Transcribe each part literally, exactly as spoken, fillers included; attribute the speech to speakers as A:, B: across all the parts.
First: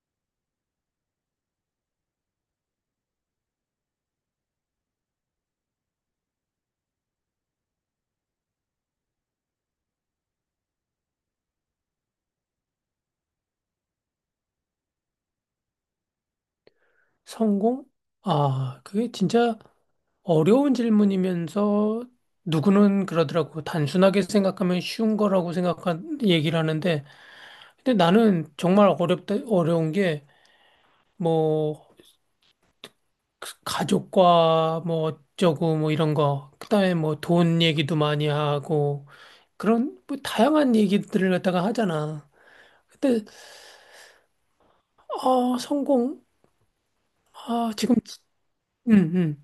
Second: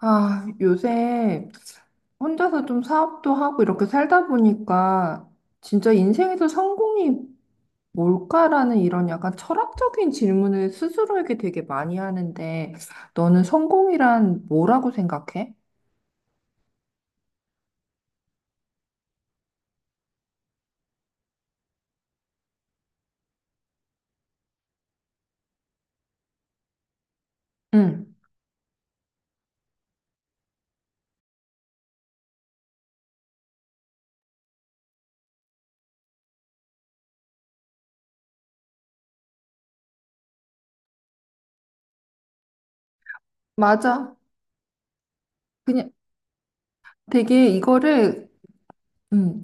A: 아, 요새 혼자서 좀 사업도 하고 이렇게 살다 보니까 진짜 인생에서 성공이 뭘까라는 이런 약간 철학적인 질문을 스스로에게 되게 많이 하는데 너는 성공이란 뭐라고 생각해?
B: 성공? 아, 그게 진짜 어려운 질문이면서 누구는 그러더라고. 단순하게 생각하면 쉬운 거라고 생각한 얘기를 하는데, 근데
A: 응,
B: 나는 정말 어렵다, 어려운 게, 뭐, 가족과 뭐 어쩌고 뭐 이런 거, 그다음에 뭐 돈 얘기도 많이 하고, 그런 뭐 다양한 얘기들을 갖다가 하잖아. 근데,
A: 맞아.
B: 아,
A: 그냥
B: 성공?
A: 되게
B: 아, 지금,
A: 이거를
B: 음,
A: 음,
B: 음.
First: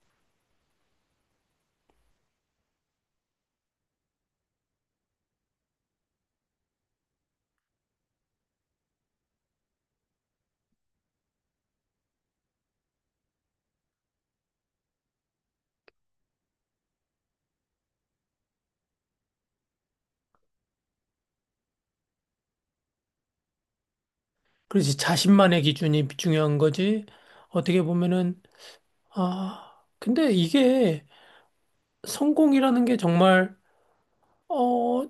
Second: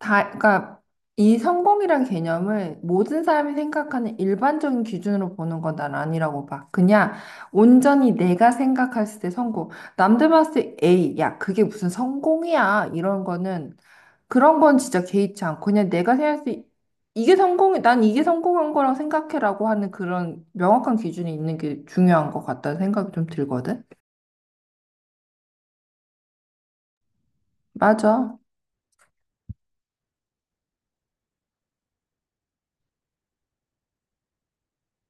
A: 다, 그러니까 이 성공이란 개념을 모든 사람이 생각하는 일반적인 기준으로 보는 건 난 아니라고 봐. 그냥 온전히 내가 생각했을 때 성공. 남들 봤을 때 에이, 야, 그게 무슨 성공이야. 이런 거는 그런 건 진짜 개의치 않고 그냥 내가 생각했을 때 이게 성공이, 난 이게 성공한 거라고 생각해라고 하는 그런 명확한 기준이 있는 게 중요한 것 같다는 생각이 좀 들거든.
B: 그렇지. 자신만의 기준이 중요한 거지. 어떻게
A: 맞아.
B: 보면은, 아, 근데 이게 성공이라는 게 정말, 어,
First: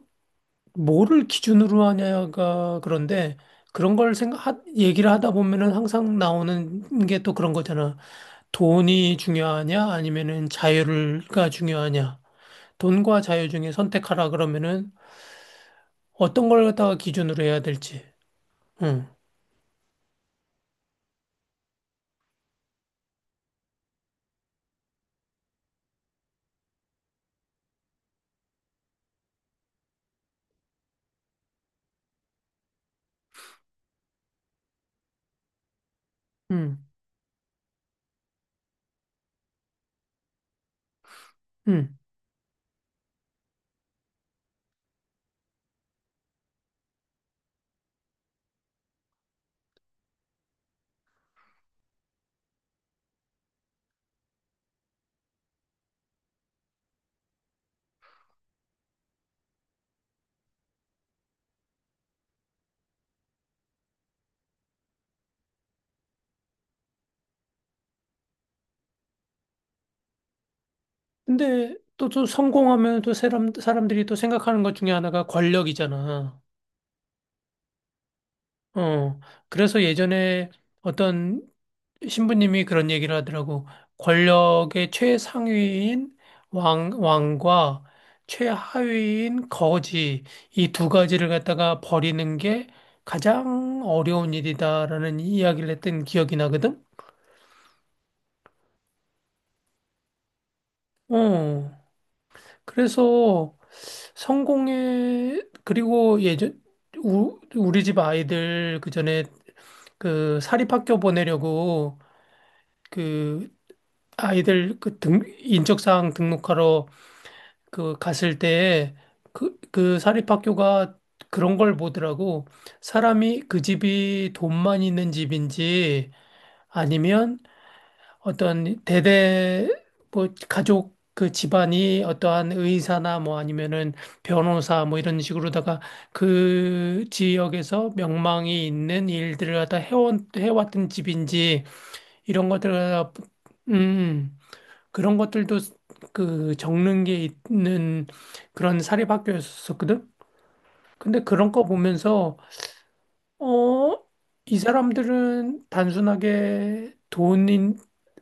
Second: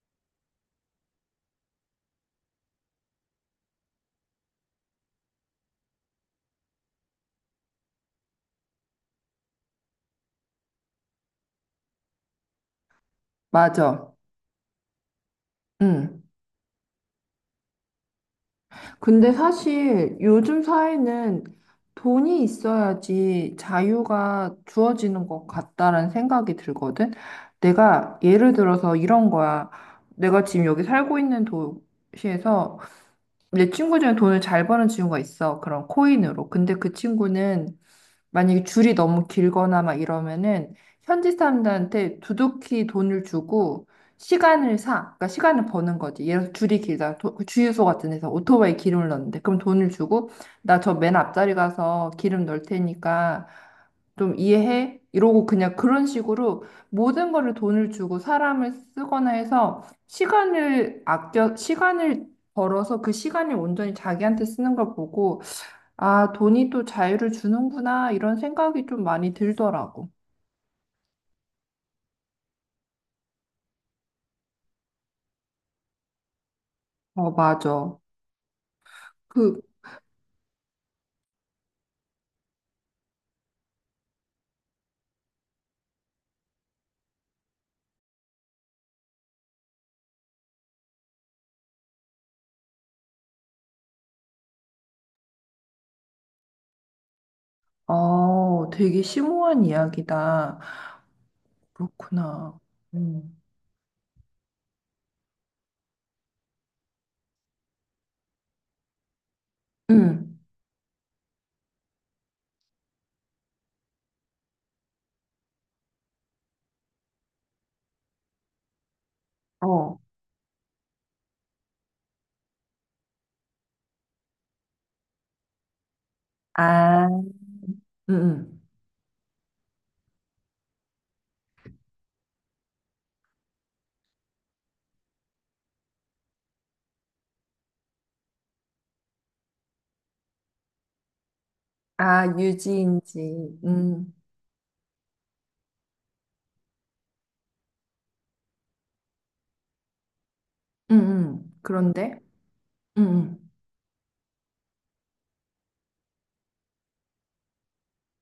B: 뭐를 기준으로 하냐가 그런데 그런 걸 생각, 하, 얘기를 하다 보면은 항상 나오는 게 또 그런 거잖아. 돈이 중요하냐, 아니면은 자유가 중요하냐. 돈과 자유 중에
A: 맞아.
B: 선택하라 그러면은
A: 응.
B: 어떤 걸 갖다가 기준으로 해야 될지. 응,
A: 근데 사실 요즘 사회는 돈이 있어야지 자유가 주어지는 것 같다라는 생각이 들거든. 내가 예를 들어서 이런 거야. 내가 지금 여기 살고 있는 도시에서 내 친구 중에 돈을 잘 버는 친구가 있어. 그런 코인으로. 근데
B: 응,
A: 그 친구는 만약에 줄이 너무 길거나 막 이러면은 현지
B: 응.
A: 사람들한테 두둑히 돈을 주고 시간을 사. 그러니까 시간을 버는 거지. 예를 들어 줄이 길다. 도- 그 주유소 같은 데서 오토바이 기름을 넣는데 그럼 돈을 주고 나 저 맨 앞자리 가서 기름 넣을 테니까 좀 이해해? 이러고 그냥 그런 식으로 모든 거를 돈을 주고 사람을 쓰거나 해서 시간을 아껴, 시간을 벌어서 그 시간을 온전히 자기한테 쓰는 걸 보고, 아, 돈이 또 자유를 주는구나, 이런 생각이 좀 많이 들더라고.
B: 근데 또, 또 성공하면 또 사람, 사람들이 또 생각하는 것 중에 하나가 권력이잖아.
A: 어, 맞아.
B: 어,
A: 그,
B: 그래서 예전에 어떤 신부님이 그런 얘기를 하더라고. 권력의 최상위인 왕, 왕과 최하위인 거지, 이 두 가지를 갖다가 버리는 게 가장 어려운 일이다라는 이야기를 했던 기억이 나거든?
A: 어, 되게 심오한 이야기다.
B: 어,
A: 그렇구나. 음.
B: 그래서 성공의, 그리고 예전, 우, 우리 집 아이들 그 전에
A: 음.
B: 그 사립학교 보내려고 그 아이들 그 등, 인적사항 등록하러 그 갔을 때 그,
A: 어.
B: 그 사립학교가 그런 걸 보더라고. 사람이 그 집이 돈만 있는 집인지
A: 아,
B: 아니면
A: 음. 음.
B: 어떤 대대 뭐 가족 그 집안이 어떠한 의사나 뭐 아니면은 변호사 뭐 이런 식으로다가 그 지역에서 명망이 있는 일들을 갖다 해온, 해왔던 집인지
A: 아,
B: 이런 것들을 갖다
A: 유지인지. 음.
B: 음. 그런 것들도 그 적는 게 있는 그런 사립학교였었거든.
A: 음.
B: 근데 그런
A: 음.
B: 거
A: 그런데?
B: 보면서
A: 음. 음.
B: 어, 이 사람들은 단순하게 돈인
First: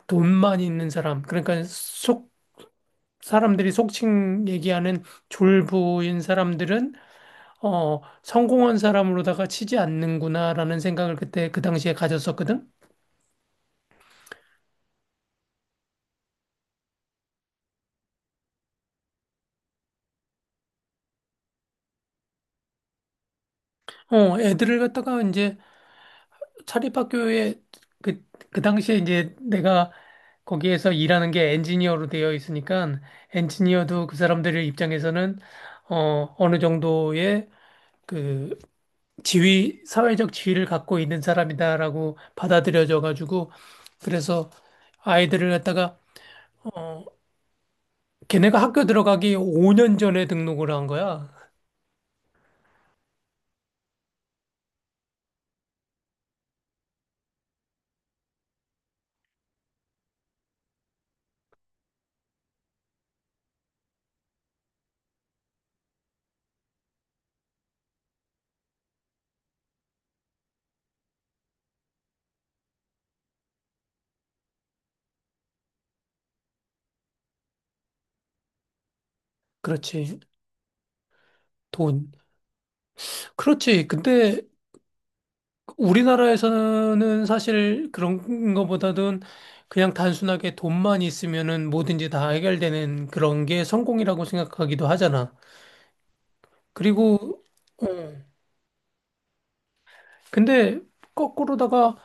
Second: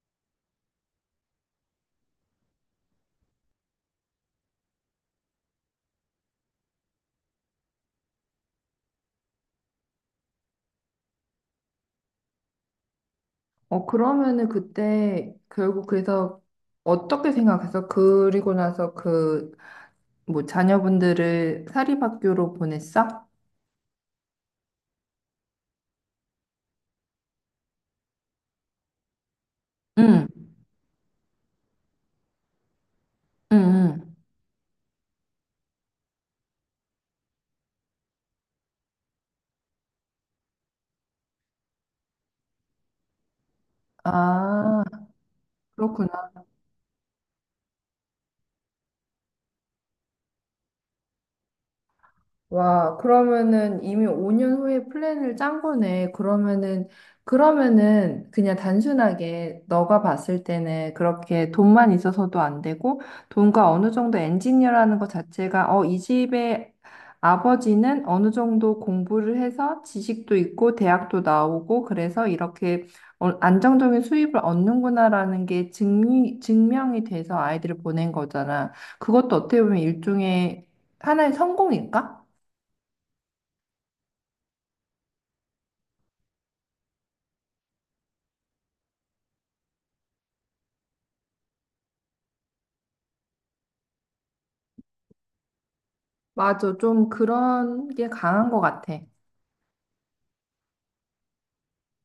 B: 돈만 있는 사람, 그러니까 속 사람들이 속칭 얘기하는 졸부인 사람들은 어, 성공한 사람으로다가 치지 않는구나라는 생각을 그때 그 당시에 가졌었거든.
A: 어, 그러면은 그때 결국 그래서 어떻게 생각했어? 그리고 나서 그 뭐 자녀분들을 사립학교로 보냈어?
B: 어, 애들을 갖다가 이제 사립학교에 그, 그 당시에 이제 내가
A: 응,
B: 거기에서 일하는 게 엔지니어로 되어 있으니까
A: 응,
B: 엔지니어도
A: 응.
B: 그 사람들의 입장에서는 어, 어느 정도의 그 지위, 사회적 지위를 갖고 있는 사람이다라고 받아들여져 가지고 그래서
A: 아,
B: 아이들을 갖다가 어, 걔네가 학교 들어가기 오 년 전에 등록을 한 거야.
A: 와, 그러면은 이미 오 년 후에 플랜을 짠 거네. 그러면은, 그러면은 그냥 단순하게 너가 봤을 때는 그렇게 돈만 있어서도 안 되고, 돈과 어느 정도 엔지니어라는 것 자체가, 어, 이 집의 아버지는 어느 정도 공부를 해서 지식도 있고, 대학도 나오고, 그래서 이렇게 어, 안정적인 수입을 얻는구나라는 게 증, 증명이 돼서 아이들을 보낸 거잖아. 그것도 어떻게 보면
B: 그렇지.
A: 일종의 하나의
B: 돈.
A: 성공일까?
B: 그렇지. 근데 우리나라에서는 사실 그런 것보다는 그냥 단순하게 돈만 있으면은 뭐든지 다 해결되는 그런 게 성공이라고 생각하기도 하잖아.
A: 맞아. 좀
B: 그리고, 어,
A: 그런 게 강한 것 같아.
B: 근데 거꾸로다가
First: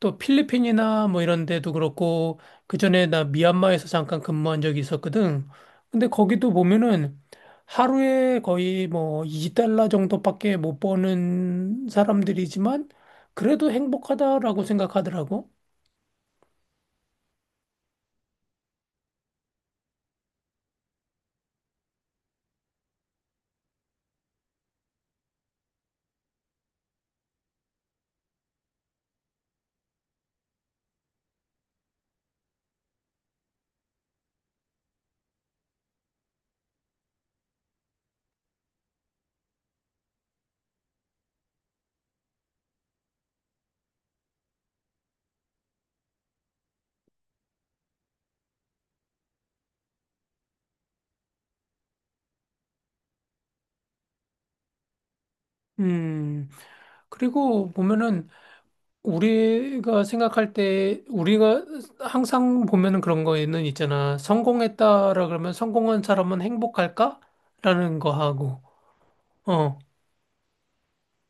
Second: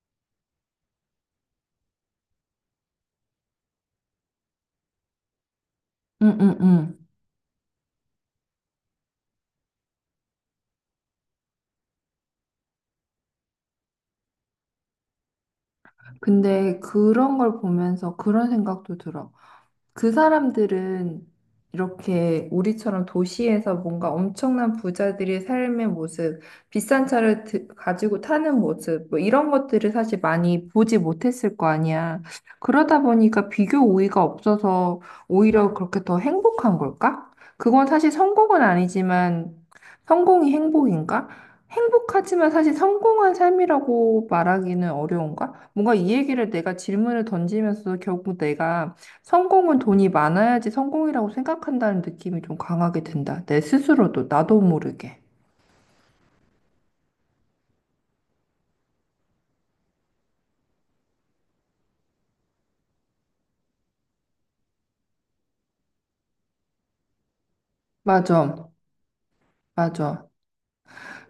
B: 또 필리핀이나 뭐 이런 데도 그렇고, 그전에 나 미얀마에서 잠깐 근무한 적이 있었거든. 근데
A: 응,
B: 거기도
A: 응, 응.
B: 보면은 하루에 거의 뭐 이 달러 정도밖에 못 버는 사람들이지만 그래도 행복하다라고 생각하더라고.
A: 근데 그런 걸 보면서 그런 생각도 들어. 그 사람들은 이렇게 우리처럼 도시에서 뭔가 엄청난 부자들의 삶의 모습, 비싼 차를 드- 가지고 타는 모습, 뭐 이런 것들을 사실 많이 보지 못했을 거 아니야. 그러다 보니까 비교 우위가 없어서 오히려 그렇게 더 행복한 걸까? 그건 사실 성공은 아니지만 성공이 행복인가? 행복하지만 사실 성공한 삶이라고 말하기는 어려운가? 뭔가 이 얘기를 내가 질문을 던지면서 결국 내가 성공은 돈이 많아야지 성공이라고 생각한다는 느낌이 좀 강하게 든다. 내 스스로도 나도 모르게.
B: 음. 그리고 보면은 우리가 생각할 때 우리가 항상 보면은 그런 거에는 있잖아. 성공했다라 그러면 성공한 사람은 행복할까? 라는 거 하고.
A: 맞아.
B: 어.
A: 맞아.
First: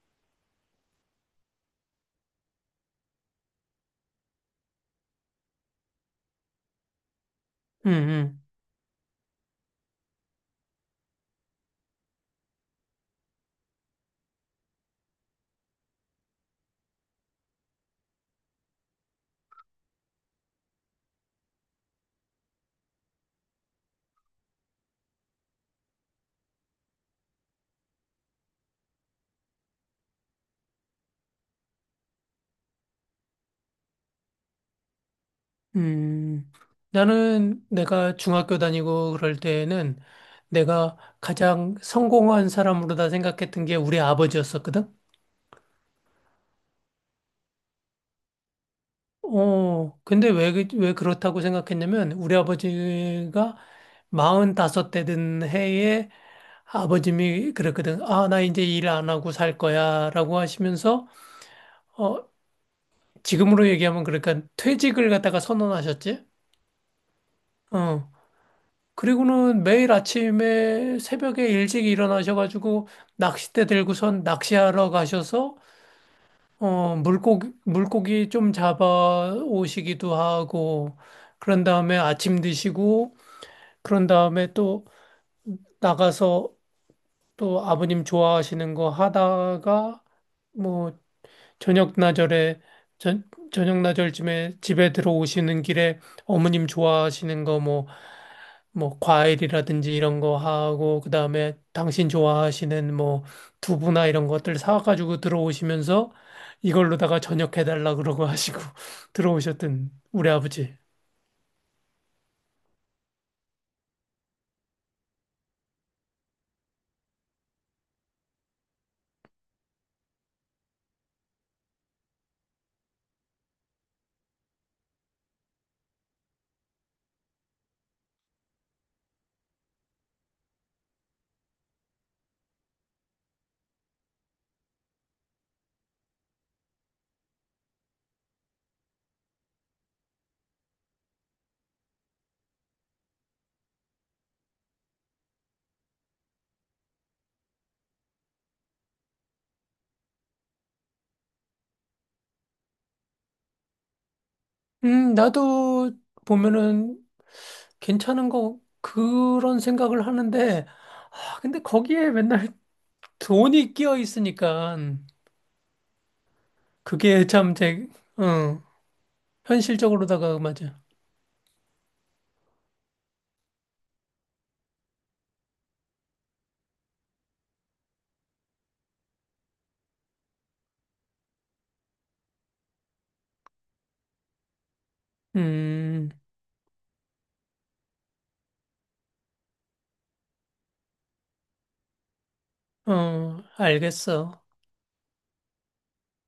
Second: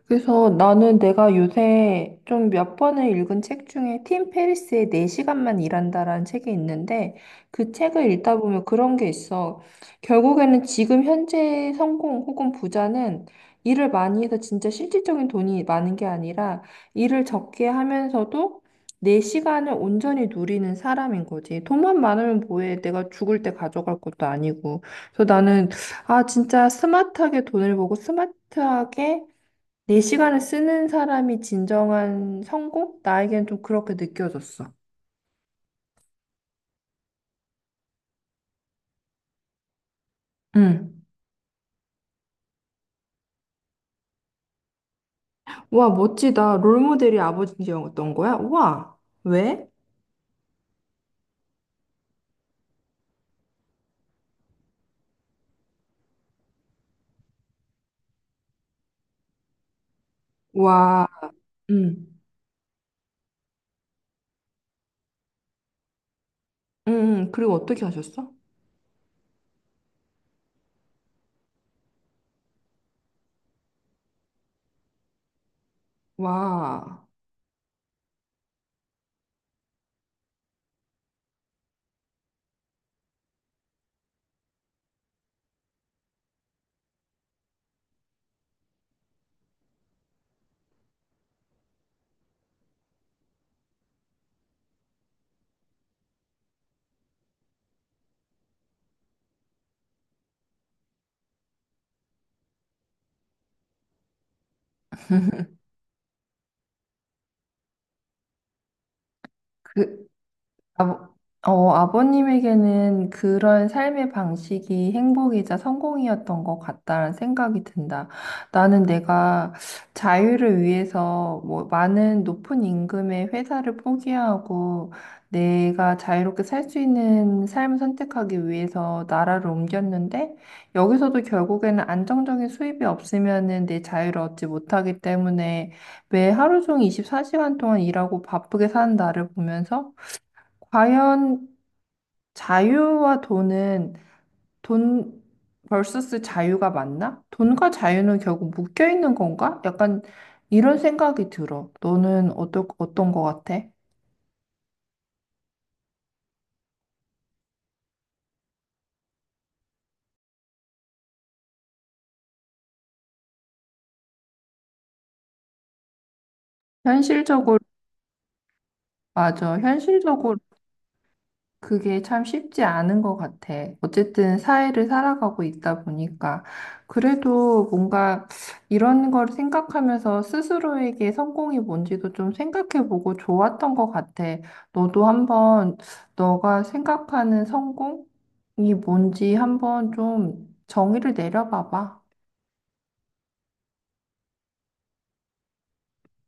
A: 그래서 나는 내가 요새 좀 몇 번을 읽은 책 중에 팀 페리스의 네 시간만 일한다라는 책이 있는데 그
B: 음.
A: 책을 읽다
B: 음.
A: 보면 그런 게 있어. 결국에는 지금 현재의 성공 혹은 부자는 일을 많이 해서 진짜 실질적인 돈이 많은 게 아니라 일을 적게 하면서도 내 시간을 온전히 누리는 사람인 거지. 돈만 많으면 뭐해. 내가 죽을 때 가져갈 것도 아니고. 그래서 나는 아, 진짜 스마트하게 돈을 보고 스마트하게 내 시간을 쓰는 사람이 진정한 성공? 나에겐 좀 그렇게 느껴졌어.
B: 음. 나는 내가 중학교 다니고 그럴 때에는 내가
A: 응.
B: 가장 성공한 사람으로 다 생각했던 게 우리 아버지였었거든.
A: 와, 멋지다. 롤모델이 아버지였던 거야? 와, 왜?
B: 어, 근데 왜, 그- 왜 그렇다고 생각했냐면, 우리 아버지가 마흔다섯 대 된 해에 아버님이 그랬거든. 아, 나 이제 일 안 하고 살 거야. 라고
A: 와,
B: 하시면서,
A: 응.
B: 어, 지금으로 얘기하면 그러니까 퇴직을 갖다가 선언하셨지?
A: 음, 음, 그리고 어떻게
B: 어.
A: 하셨어?
B: 그리고는 매일 아침에 새벽에 일찍 일어나셔가지고 낚싯대 들고선 낚시하러 가셔서, 어,
A: 와,
B: 물고기, 물고기 좀 잡아 오시기도 하고, 그런 다음에 아침 드시고, 그런 다음에 또 나가서 또 아버님 좋아하시는 거 하다가 뭐 저녁 나절에 저, 저녁 나절쯤에 집에 들어오시는 길에 어머님 좋아하시는 거 뭐 뭐 과일이라든지 이런 거 하고 그다음에 당신 좋아하시는 뭐 두부나 이런 것들 사가지고 들어오시면서 이걸로다가 저녁 해달라 그러고 하시고 들어오셨던
A: 그,
B: 우리 아버지.
A: 아버, 어, 아버님에게는 그런 삶의 방식이 행복이자 성공이었던 것 같다라는 생각이 든다. 나는 내가 자유를 위해서 뭐 많은 높은 임금의 회사를 포기하고 내가 자유롭게 살 수 있는 삶을 선택하기 위해서 나라를 옮겼는데 여기서도 결국에는 안정적인 수입이 없으면은 내 자유를 얻지 못하기 때문에 매 하루 종일 이십사 시간 동안 일하고 바쁘게 사는 나를 보면서 과연 자유와 돈은 돈 vs 자유가 맞나? 돈과 자유는 결국 묶여 있는 건가? 약간 이런 생각이 들어. 너는 어떠, 어떤 거 같아?
B: 음, 나도 보면은 괜찮은 거 그런 생각을 하는데 아, 근데 거기에 맨날 돈이 끼어 있으니까 그게 참
A: 현실적으로,
B: 제, 어,
A: 맞아. 현실적으로
B: 현실적으로다가 맞아.
A: 그게 참 쉽지 않은 것 같아. 어쨌든 사회를 살아가고 있다 보니까. 그래도 뭔가 이런 걸 생각하면서 스스로에게 성공이 뭔지도 좀 생각해보고 좋았던 것 같아. 너도 한번
B: 음,
A: 너가 생각하는 성공이 뭔지 한번 좀 정의를 내려봐봐.
B: 어, 알겠어.